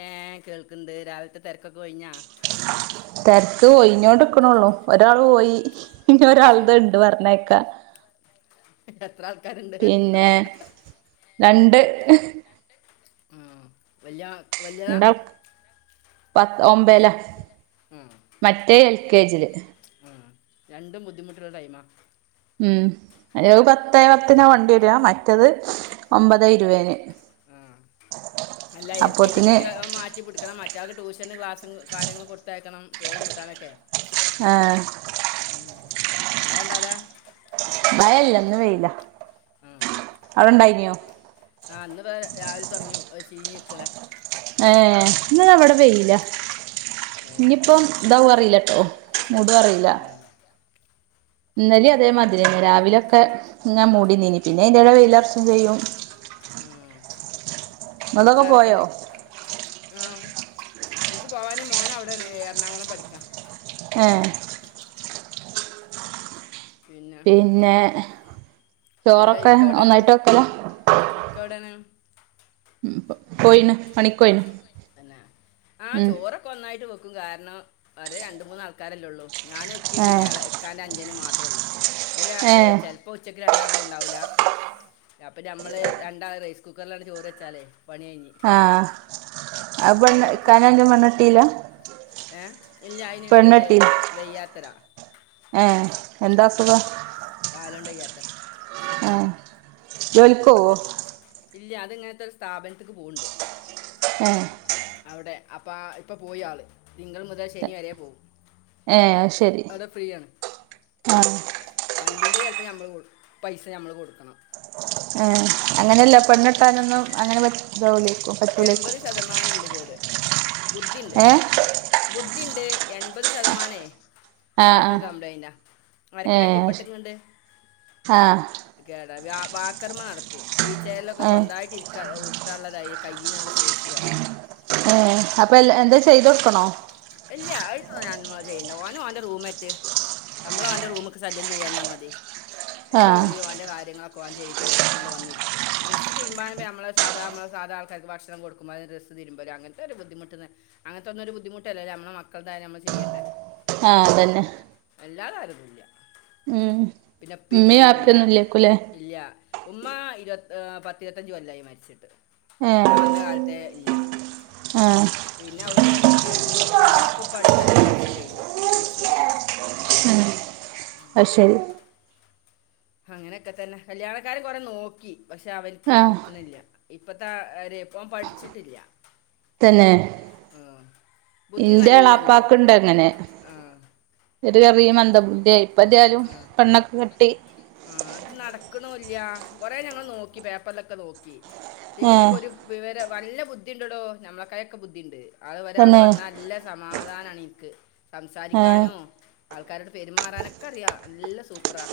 ഏഹ് കേൾക്ണ്ട് രാവിൽത്തെ തെര്ക്കൊക്കെ ഒഴിഞ്ഞാ. തെരക്ക് ഒയിഞ്ഞോണ്ട്ക്ക്ണോള്ളൂ ഒരാൾ പോയി ഇഞ് അത് ഒരാൾത് ശരി ണ്ട് പർഞയ്ക്കാൻ. എത്രാൾക്കാര് പിന്നെ രണ്ട് ഉം വല്യ വല്യതാ പത് ഒമ്പേലാ. ഉം മറ്റഹ് എൽ കെ ജില്. ആഹ് രണ്ടും ബുദ്ധിമുട്ടുള്ള ടൈമാ. ഉം അയ്നത് പത്തേ പത്തിനാ വണ്ടി വെര. മറ്റത് ഒമ്പതെ ഇരൂവേന്. ആഹ് അല്ല എൽ കെ ജി അപ്പോത്തിന് കുട്ട്യാളെ അഹ് മാറ്റിപിടിക് ക്കണം മറ്റാൾക്ക് ട്യൂഷന് ക്ലാസും കാര്യങ്ങളും കൊടുത്തയക്കണം ചോറും കൂട്ടാനൊക്കെ. ആഹ് ഉം മയണ്ടൊ അവ്ടെ? മയല്ല, ഇന്ന് വെയിലാ. അവ്ടെണ്ടായിന്യോ? ആഹ് ഇന്ന് ബടെ രാവിലെ തൊടങ്ങ്യ ഒരു ചീഞ്ഞ് നിക്കല. ഏഹ് ഇന്ന് ന്നാ ഇവടെ വെയിലാ. ഏ ഇനിപ്പം ഇതാവോ അറീലട്ടോ. മൂടോ അറീല്ല. ആ, ഇന്നലിം ഈ- അതേമാതിര്യെന്ന രാവിലെക്ക ഇങ്ങ മൂടി നിന്നീനി. പിന്നെ അയ്ന്റെടെ വെയിലർച്ചും ചെയ്യും. ഉം ഇങ്ങളതൊക്കെ പോയോ വീട്ട്ലാരെക്കെണ്ട്? ആം. ഇൻക്ക് പോവാന് മോനവ്ടേണ്. എറണാകുളം പഠിക്കാ. ഏഹ്. പിന്നെ ചോറൊക്കെ, ഒന്നായിട്ട് വെക്കലാ? ഇക്ക എവിടെണ്? പോയിണ് പണിക്കോയിണ്. തന്നെ. ആഹ് ഉം ചോറൊക്കെ ഒന്നായിട്ട് വെക്കും. കാരണം ഒരെ രണ്ട് മൂന്നാൾക്കാരെല്ലെ ഒള്ളൂ. ഞാന് ഇക്കിം പിന്നെ ഏഹ് എള ഇക്കാന്റെ അഞ്ചനും മാത്രൊള്ളൂ. ഇവര് ഏഹ് ചെലപ്പോ ഉച്ചക്ക് രണ്ടാളുണ്ടാവൂല. അപ്പ ഞമ്മള് രണ്ടാള് റൈസ് കുക്കറിലങ്‌ട്ട് ചോറ് വെച്ചാലേ പണി കഴിഞ്ഞ് ആഹ് ഉം, അഹ് പെണ്ണ്, ഇക്കാന്റെഞ്ചൻ പെണ്ണെട്ടീല്ല? ഏഹ് ഇല്ല അയ്ന് ഒര് പെണ്ണെട്ടി വയ്യാത്തൊരാളാ. ഏഹ് എന്താ അസുഖം കാലൊണ്ടയ്യാത്ത ആഹ് ഇല്ല അത് ഇങ്ങനത്തെ ഒരു സ്ഥാപനത്ത്ക്ക് പോവുണ്ട് ഏഹ് അവിടെ അപ്പ ഇപ്പ പോയി ആള് തിങ്കൾ മുതൽ ശനി വരെ പോവും ഏഹ് അത് ശരി അവിടെ ഫ്രീയാണ് ആഹ് വണ്ടീന്റെ ചെലപ്പം ഞമ്മള് പൈസ ഞമ്മള് കൊടുക്കണം ഏഹ് അങ്ങനെല്ല പെണ്ണട്ടാനൊന്നും അങ്ങനെപറ്റ് ഇതാവുലേക്കും എമ്പത് ശതമാനണ്ട് കേട് ബുദ്ധിണ്ട് ഏഹ് ബുദ്ധിണ്ട് എൺപത് ശതമാനേ ആഹ് ആൾക്ക് ആഹ് കംപ്ലൈന്റ ഏഹ് വരക്കനകീപ്പട്ട്ങ്ങണ്ട് ആഹ് കേടാ വ വാക്കറമ്മ നടക്കും വീൽച്ചേർലൊക്കെ ഏഹ് സ്വന്തായിട്ട് ഇരിക്ക ഉര്ട്ടാനുള്ള ദയ് കയ്യിനുള്ള ശേഷി കുറവാണ് ഏഹ് അപ്പൊ എൽ എന്തോ ചെയ്തോടുക്കണോ ഇല്ല [unintelligible] ചെയ്യണ്ട ഓൻ ഓന്റെ റൂം [unintelligible] നമ്മള അവന്റെ റൂമ്ക്ക് ശല്യം ചെയ്യാഞ്ഞാ മതി ഓന്റെ ആഹ് കുളിയും അവന്റെ കാര്യങ്ങളക് കോൾ ചെയ്ത് അങ്ങട് വന്നിരിക്കും ഡ്രസ് തിരുമ്പാനായിട്ട് നമ്മള് സാദാ സാധാരണ അയൽവാസികൾ കൊടുക്കുമ്പോലെ ഡ്രസ്സ് തിരുമ്പലോ അങ്ങനത്തെ ഒരു ബുദ്ധിമുട്ട് അങ്ങനത്തെ ഒന്നും ഒരു ബദ്ധിമുട്ടല്ലല്ലോ നമ്മടെ മക്കളുടെ തായ നമ്മൾ ചെയ്യണ്ടേ ആഹ് അതന്നെ എല്ലാതാരന്നുംല്ല ഉം ഉമ്മയും പിന്നെപ്പീമ്മൊന്നുല്ല്യ വാപ്പയൊന്നും ഇല്ലേക്കൂലേ ഇല്ല്യ ഉമ്മ ഇരുപത്തി പത്തിരുപത്തഞ്ച് കൊല്ലായി മരിച്ചിട്ട് ഏഹ് ഞാൻ വന്ന കാലത്തെ ഇല്ല ആഹ് പിന്നെ അവിടുന്ന് കഴിഞ്ഞ് പിന്ന ഇപ്പപ്പ അടുത്ത അഞ്ചു വർഷം കഴിഞ്ഞ് മരിച്ചിട്ട് ആഹ് അത് ശെരി അങ്ങനെയൊക്കെ തന്നെ കല്യാണക്കാര്യം കൊറെ നോക്കി പക്ഷെ അവന്ക്ക് ആഹ് കിട്ടുന്നില്ല ഇപ്പത്ത രെ ഇവൻ പഠിച്ചിട്ടില്ല തന്നെ ആഹ് ബുദ്ധി ഇന്റെ നല്ലണ്ട് ആഹ് എന്റെ [unintelligible] മന്ത ബുദ്ധിയ ഇപ്പ എതായാലും ആഹ് പെണ്ണൊക്കെ കെട്ടി ആഹ് അത് നടക്കണുല്ല കുറെ ഞങ്ങൾ നോക്കി പേപ്പറിലൊക്കെ നോക്കി ഈ ഏഹ് കുട്ടിക്കൊരു വിവര നല്ല ബുദ്ധിണ്ട്ടോ നമ്മളെ കായൊക്കെ ബുദ്ധിയുണ്ട് അത് ഒരാള് തന്നെ വന്നാൽ നല്ല ല്ല സമാധാനമാണ് എനിക്ക് ഏഹ് സംസാരിക്കാനും ആൾക്കാരോട് പെരുമാറാനൊക്കെ അറിയാ നല്ല സൂപ്പറാ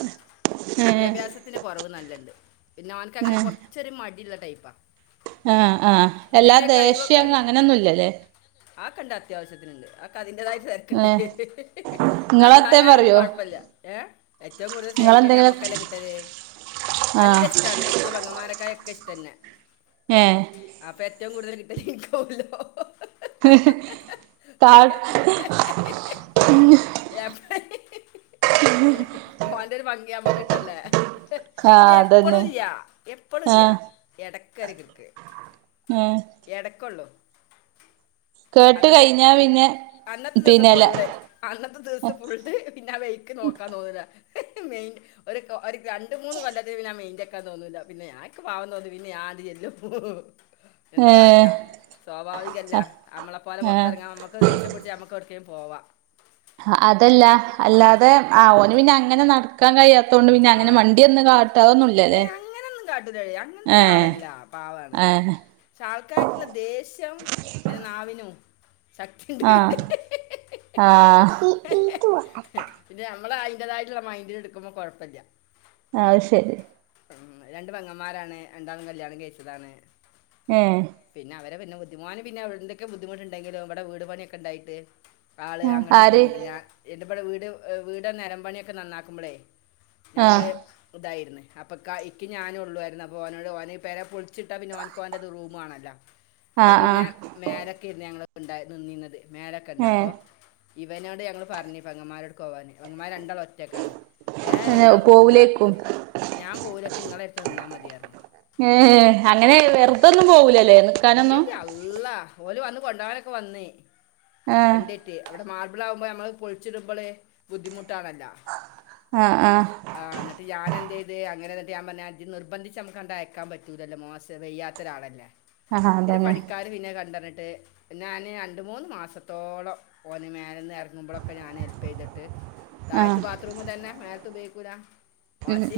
പക്ഷെ ഏഹ് വിദ്യാഭ്യാസത്തിന് കുറവ് നല്ലണ്ട് പിന്നെ അവനക്ക്ങ്ങനെ ഏഹ് കുറ ച്ചൊരു മടിള്ള ടൈപ്പ ആഹ് ആഹ് അല്ലാ ദേഷ്യങ്ങ അങ്ങനൊന്നും ഇല്ലല്ലേ ആക്കണ്ട് അത്യാവശ്യത്തിനുണ്ട് ആക്ക് അതിന്റതായ തിരക്കണ്ട് ഏഹ് ഇങ്ങളെത്തേം നന്നായാ ഒന്നും പറയോ കൊഴപ്പമില്ല ഏറ്റവും കൂടുതൽ സ്നേഹിക്കല് ഇങ്ങളെന്തെങ്കിലും ഞമ്മക്കല്ലേ കിട്ടല് ആഹ് ഇതാണ് ഏറ്റവും പെങ്ങമ്മാരക്കായൊക്കെ ഇഷ്ട എന്നെ ഏഹ് അപ്പൊ ഏറ്റവും കൂടുതൽ കിട്ടല് എനിക്കൊല്ലോ [unintelligible] മോന്റെ ഒരു പങ്ക് ഞമ്മക്ക് കിട്ടല്ലേ ഇല്ല ആഹ് അതന്നെ എപ്പളുല്ല എപ്പളുല്ല ആഹ് എടക്കെടക്ക് ആഹ് എടക്കൊള്ളൂ കേട്ട് അന്നത്തെ കഴിഞ്ഞാ പിന്നെ അന്നത്തെ ദിവസം പിന്നെല്ല പൊള്ളേ അന്നത്തെ ഫുള്ള് പിന്നെ വെക്ക് നോക്കാ തോന്നല മെയി ഒരു ഒരു രണ്ട് മൂന്ന് കൊല്ലത്തിൽന് പി ൻ മെയിൻറ ആക്കാ തന്നില്ല പി ഞ ക്കെ പാവുന്നന്ന് പിന്നെ ആദ്യ ചെല്ലും എന്താ ഏഹ് കാറ്റാ സ്വാഭാവികല്ല നമ്മളെ പോലെ ഏഹ് പുറത്തിറങ്ങാൻ നമക്ക് ദേഷം പിടിച്ച് നമുക്ക ട്ക്കേലും പോവാം അതല്ല ഏ അല്ലാതെ ആ ഓന് പിന്നെ അങ്ങനെ നടക്കാൻ കഴിയാത്ത ത്തോണ്ട് പിന്നെ അങ്ങനെ ആ മണ്ട്യന്ന കാട്ട അതൊന്നുമല്ലല്ലേ ഏയ് അങ്ങനൊന്നും കാട്ടൂലടി അങ്ങനത്തെ ഏഹ് ഒരാളല്ല പാവാണ് ഏഹ് പക്ഷെ ആൾക്കായിട്ടുള്ള ദേഷ്യം പിന്നെ നാവിനു ആഹ് ആഹ് പിന്നെ നമ്മള അതിന്റേതായിട്ടുള്ള മൈന്ഡന് എടുക്കുമ്പോ കുഴപ്പല്ല ആഹ് ശരി രണ്ട് പങ്ങന്മാരാണ് രണ്ടാളും കല്ല്യാണം കഴിച്ചതാണ് ഏഹ് പിന്നെ അവരെ പിന്നെ ബദ്ധിമാൻ പിന്നെ എടെന്തൊക്കെ ബുദ്ധിമുണ്ടെങ്കിലുംവിടെീട് പണിയൊക്കെ ഉണ്ടായിട്ട് ആള് അങ്ങോട്ട് ആര് പോയില്ല ഞാൻ എന്റെറെപ്പടെ വീട് വീട നിരം പണിയൊക്കെ നന്നാക്കുമ്പോളേ ആഹ് ഞങ്ങള് ഇതായിരുന്നു അപ്പൊ ഇക്ക് ഞാനും ഉള്ളയിരുന്നു അപ്പൊ അവഓനോട് അവന പേരെ പൊളിച്ച ച്ചിട്ട നോൻകവാറത് റൂം ആണല്ലോ അ ആഹ് പിന്നെ ആഹ് മേലൊക്കെ ഇരുന്നു ഞങ്ങ ഉണ്ട നിന്നിന്നത് മേലൊക്കെ ഉണ്ട് അപ്പോ ഇവനോട് ഞങ്ങൾ പറഞ്ഞി പെങ്ങമാരോട് പോവാന് പെങ്ങമ്മാര് രണ്ടാളും ഒറ്റക്കാണ് ഏയ് ഞാൻ ഏഹ് പോവുല നിക്ക് പോവൂലേക്കും ഞാൻ പോവൂല ഇക്ക് ഇങ്ങളെടുത്ത് നിന്നാൽ മതിയായിരുന്നു ഏ അങ്ങനെ ആഹ് ആഹ് വെറുതൊന്നും പോവൂലല്ലേ നിക്കാനൊന്നും ഇല്ലില്ല അല്ലാഹ് ഓലി വന്ന് കൊണ്ടപോനൊക്കെ വന്ന് ആഹ് വണ്ടി് മേ അവിടെ മാർബിൾ ആകുമ്പോ നമ്മള് പൊളിച്ചിടുമ്പോള് ബുദ്ധിമുട്ടണല്ല ആഹ് ആഹ് ആഹ് എന്നിട്ട് ഞാനെന്ത് ചെയ്ത് അങ്ങനെ എന്നിട്ട് ഞാൻ പറഞ്ഞു ഇത് നിബന്ദിച്ച് നമുക്ക്ണ്ട അയക്കാ പറ്റില്ലല്ലോം മോശ വെയ്യാൽ രാളല്ലേ ആഹ് പിന്നെ അതന്നെ പണിക്കാര് പിന്നെ കണ്ടന്നിട്ട് ഞാാന് രണ്ട് മൂന്ന് മാസത്തോളം ഓന് മേലന്ന് ഇറങ്ങുമ്പോഴൊക്കെ ഞാൻ ഹെല്പ് ചെയ്തിട്ട് ആഹ് താഴത്ത് ബാത്റൂം തന്നെ മേലത്ത ഉപയോഗിക്കൂില്ല വാശി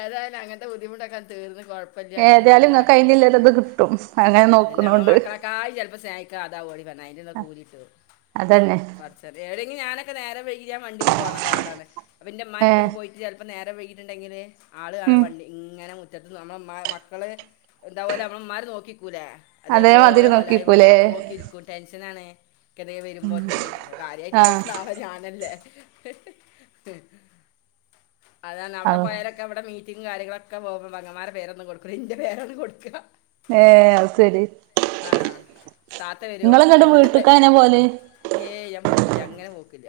ഏതാലും അങ്ങനത്തെ ബുദ്ധിമുട്ടക്ക ഒന്ന് തീർന്ന് ഏതായാലും അൽഹംദുലില്ലാഹ് ഇങ്ങക്ക് അയിന്ല്ലൊരിത് കിട്ടും അങ്ങനെ അതന്നെ നമ്മെ നോക്കണോണ്ട് മക്കളെക്കായ ചിലപ്പോ സ്നേഹിക്ക കാദാ ഓടി പറഞ്ഞ അതിന്റെറെന്നെ കൂലിട്ട് അതന്നെ പറ ഏടെെങ്കില ഞാനൊക്കെ നേരം വൈകിയ വണ്ടിമ പോണ ഒരാളാണ് അപ്പ ഇന്റെ ഏഹ് ഇമ്മാന്റടുത്തൊക്കെ പോയി ചിലപ്പോം നേരം വൈകിയിട്ടുണ്ടെങ്കിൽ ആൾ ആടെ ഉം വണ്ടി ഇങ്ങനെ നമ്മള് മക്കള് എന്താ പോലെ നമ്മള മാറി നോക്കിക്കൂലെ അതേമാതിരി അതേപോലെ വലായ്മ നോക്കിക്കൂലേ നോക്കിയിരിക്കുംണ്ട് ടെൻഷനാണ് കെടെ വരുമ്പോഴത്തിന് അപ്പോൾ കാര്യമായിട്ട് ആഹ് നോക്കുന്ന ആള ഞാനല്ലേ അതാണ് അവിടെ ആഹ് പോയാല അവിടെ മീറ്റിംഗ് കാര്യങ്ങളൊക്കെ പോവുമ്പോൾ പെങ്ങമാര പേരൊന്നും കൊടുക്കൂല്ല ഇന്റെ പേരൊണ് കൊടുക്ക ഏഹ് അത് ശരി ആഹ് താത്ത വരും ഇങ്ങളിങ്ങട്ട് എന്ത്‌ണ്ടെ വീട്ട്ക്ക് എങ്ങനെ പോവല് ഏയ് ഞാൻ പോക്കില്ല അങ്ങനെ പോക്കില്ല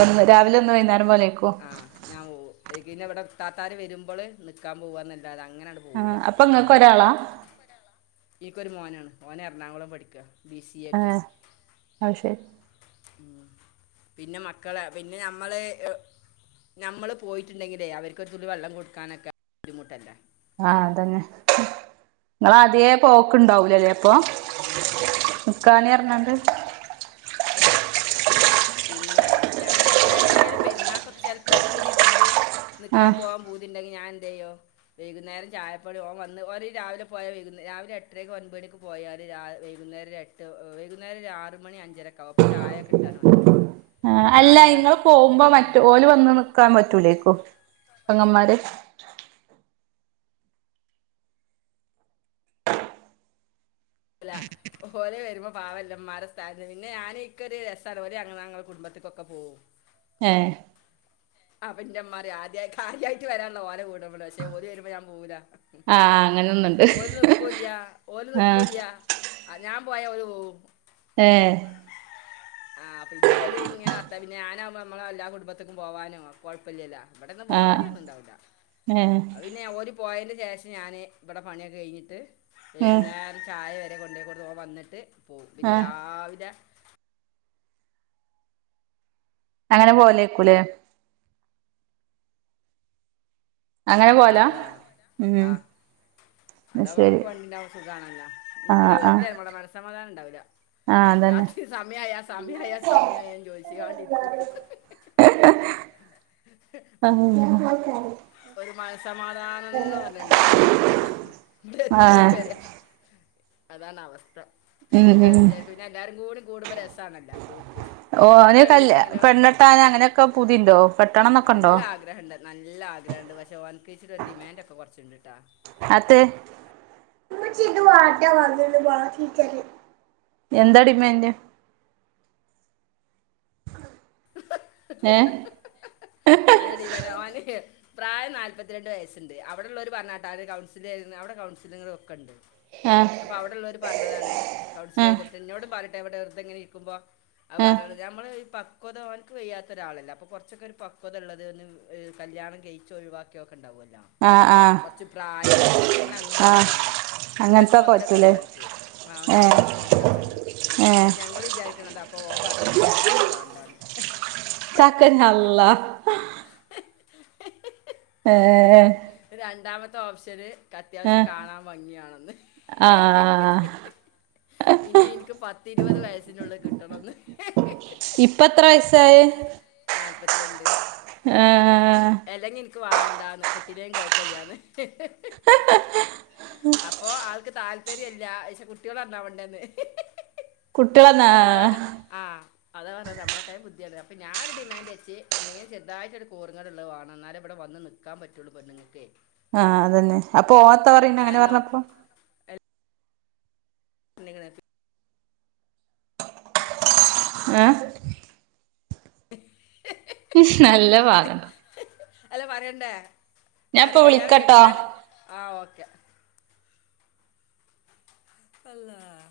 ഒന്ന് രാവിലെ ഒന്ന് വൈന്നേരം പോലേക്കോ ആഹ് ഞാൻ പോകും [unintelligible] ഇവിടെ ഇത്താത്താര് വെരുമ്പള് നിക്കാൻ പോവാന്നല്ലാതെ അങ്ങനെ ആണ്ട് ആഹ് അപ്പൊ ഇങ്ങക്ക് ഒരാളാ ഇനിക്കൊരു മോനാ ഓൻ എറണാകുളം പഠിക്കാ ബി സി എക്ക് ഏഹ് അത് ശരി ഉം പിന്നെ മക്കളാ പിന്നെ ഞമ്മള് എ ഞമ്മള് പോയിട്ടുണ്ടെങ്കിലേ അവർക്ക് ഒരു തുള്ളി വെള്ളം കൊടുക്കാനൊക്കെ ബുദ്ധിമുട്ടല്ലേ ആഹ് അതന്നെ ഇങ്ങളാദ്യേ പോക്ക്ണ്ടാവൂലാല്ലേ അപ്പൊ [unintelligible] ആ പറഞ്ഞാണ്ട് പിന്നെ ഞാന് എപ്പളേലും പെരുന്നാക്ക് ചെലപ്പോ ഒരു പൂതി ഇണ്ടെങ്കില് നിക്കാൻ ആഹ് പോവാൻ പൂതിണ്ടെങ്കി ഞാൻ എന്ത്‌ ചെയ്യും വൈകുന്നേരം ചായപ്പൊടി ഓൻ വന്ന് ഓര് ഈ രാവിലെ പോയാ വെയ്കുന്നേ രാവിലെ എട്ടരയ്ക്ക് ഒൻപതണിക്കും പോയാല് രാ വെയ്കുന്നേരം ഒര് എട്ട് വൈകുന്നേരം ആറ് മണി അഞ്ചരക്കെ ആകും അപ്പോ ചായ കിട്ടണം ഓനിക്ക് ആഹ് അല്ല ഇങ്ങള് പോകുമ്പോ മറ്റ് ഓല് വന്ന് നിക്കാൻ പറ്റൂലായിക്കും പെങ്ങന്മാര് ഇല്ല ഓല് വെരുമ്പം പാവല്ലേ ഉമ്മാരെ സാഹചര്യം പിന്നെ ഞാനി ഇക്കൊരു രസാണ് ഓര് ഞങ്ങ ഞങ്ങളെ കുടുംബത്തിക്കൊക്കെ പോവും ഏഹ് അപ്പ ഇൻ്റെ ഉമ്മ പറയും ആദ്യാ കാര്യായിറ്റ് വരാൻളള ഓലെ വീടാവിടെ പക്ഷെ ഓല് വെരുമ്പോ ഞാൻ പോവൂലാ ആഹ് അങ്ങനൊന്നുണ്ട് ഓരു നിക്കോല്ല ഓല് നിക്ക് ആഹ് ആഹ് ഞാൻ പോയാ ഓല് പോവും ഏഹ് ആഹ് പിന്നെ ഓല് ഇങ്ങനെ വർത്താനം പിന്നെ ഞാനാവുമ്പം നമ്മളെ എല്ലാ കുടുംബത്തേക്കും പോവാനും കൊഴപ്പല്ലല്ലോ ഇവിടെന്ന് ആഹ് ബോറടിയൊന്നും ഇണ്ടാവില്ല ഏഹ് അത് പിന്നെ ഒരു പോയേൻ്റെ ശേഷം ഞാന് ഇവിടെ പണിയൊക്കെ കഴിഞ്ഞിട്ട് ഉം വെയ്കുന്നേര ചായ വരെ കൊണ്ടോയി കൊടുത്ത് ഓൻ വന്നിട്ട് പോവും പിന്നെ ആഹ് രാവിലെ അങ്ങനെ പോവലേയ്ക്കൂലേ? അങ്ങനെ പോവലാ? ഒരാൾ കാണും ഉം ആ അത് അതാവുമ്പോ ശരി നമ്മക്ക് വണ്ടിണ്ടാവുമ്പോ സുഖാണല്ലോ ആഹ് നിക്ക്ണത് ആഹ് വെറുതെ നമ്മളെ മനസ്സമാധാനം ഇണ്ടാവൂല്ല ആഹ് അതന്നെ രാത്രി സമയായ സമയായ സമയായന്ന് ചോയ്ച്ച്കാണ്ടിരിക്കും ആഹ് ഉം ഒരു മനസ്സമാധാനന്ന് പറഞ്ഞത് ഇണ്ടാവൂല ഇവടെ എത്തണത് വരെ അതാണ് അവസ്ഥ പിന്നെ വേം ഉം വിചാരിക്കും, പിന്നെ എല്ലാരും കൂടി കൂടുമ്പോ രസാണല്ലോ പോക്ക് ഓഹ് എത്ര അവന് കല്യാ പേരില്ലെങ്കിലോ പെണ്ണെട്ടാൻ അങ്ങനെയൊക്കെ പൂതിണ്ടോ? കെട്ടണന്നൊക്കെണ്ടോ? നല്ല ആഗ്രഹമുണ്ട് നല്ല ആഗ്രഹണ്ട് പക്ഷേ, ഓൻകേയ്റ്റ്ള്ള ഡിമാൻഡോക്കെ കൊറച്ച്ണ്ട്ട്ടാ അത് എന്താ ഡിമാൻഡ്? ഏ നല്ല ഡിമാൻഡാ ഓന് പ്രായം നാല്പത്തിരണ്ട് വയസ്സ്ണ്ട് അവിടെള്ളോരു പറഞ്ഞാട്ടാ [unintelligible] കൗൺസിലെയ്യുന്നെ അവിടെ കൗൺസിലറും ഒക്കെണ്ട് ആഹ് അപ്പ അവിടെള്ളോര് പറഞ്ഞതാണ് കൗൺസിൽ ചെയ്തിട്ട് ഇന്നോടും [unintelligible] വെറുതെങ്ങനെ ഇരിക്കുമ്പോ അത് ആ [unintelligible] നമ്മള് ഈ പക്ക് പക്വത ഓൻക്ക് വയ്യാത്ത ഒരാളല്ലേ അപ്പോ കൊറച്ചൊക്കെ ഒരു പക്വത ഇള്ളത് ഒന്ന് കല്യാണം കയിച്ച് ഒഴിവാക്കിയതൊക്കെ ഇണ്ടാവല്ലോ ആഹ് ആഹ് കൊറച്ച് പ്രായള്ളത് ഞങ്ങളങ്ങനെ നോക്കാനാണ് അത്യാവശ്യം അങ്ങനത്തൊക്കെ മുതലൊക്കെ പറ്റൂലേ ഇണ്ടോര്ക്ക് ആ ഏ ഒൻക്ക് അത്യാവശം മുതലൊക്കെ ഇണ്ട് ഏ അപ്പോ ഞങ്ങൾ വിചാരിക്കണത് അപ്പൊ ഓൻ പറഞ്ഞ് ൻക്ക് സെക്കനൻഡ് വേണ്ടാന്ന് ചാക്കൻ ഹള്ളാ ഏ രണ്ടാമത്തെ ഓപ്ഷന് ക്ക് ഏ അത്യാവശ്യം കാണാൻ ഭംഗിയാണംന്ന് ആ പിന്നെ ഇൻക്ക് പത്തിരുപത് വയസിനുള്ളിൽ കിട്ടണംന്ന് ഇപ്പത്ര വയസായി നാല്പത്തിരണ്ട് ഏഹ് ൻക്ക് വാണ്ടാന്ന് കെട്ടില്ലേലും കൊഴപ്പല്ലാന്ന് അപ്പൊ ആൾക്ക് താല്പര്യല്ല പക്ഷെ കുട്ട്യാൾ നന്നാവണ്ടേന്ന് കുട്ടികളെന്നാ അതാ പറഞ്ഞെ ആഹ് അതാ പറഞ്ഞെ നമ്മളക്കതെ ബുദ്ധിയാണ് അപ്പോ ഞാരു ഡിമാൻഡ് വെച്ച് എന്തെങ്കിലും ചെറുതായിട്ട് ഒരു കോറങ്ങേട് ഉള്ള വാണം ഇന്നാലെ ഇബടെ വന്ന് നി നിക്കാൻ പറ്റള്ളൂ പെണ്ണ്ങ്ങൾക്കേ ആഹ് അതന്നെ അപ്പൊ ഓൻ ത്താ പറീണേ അങ്ങനെ കാരണം പറഞ്ഞപ്പോ നിങ്ങ ഏഹ് നല്ല പാഗണ്ട് അല്ല പറയണ്ടേ ഞാൻപ്പൊ കാര്യം കല്യാണം വിളിക്കട്ടോ കഴിപ്പിക്കാൻ ആഹ് ഓക്കെ അള്ളാഹ്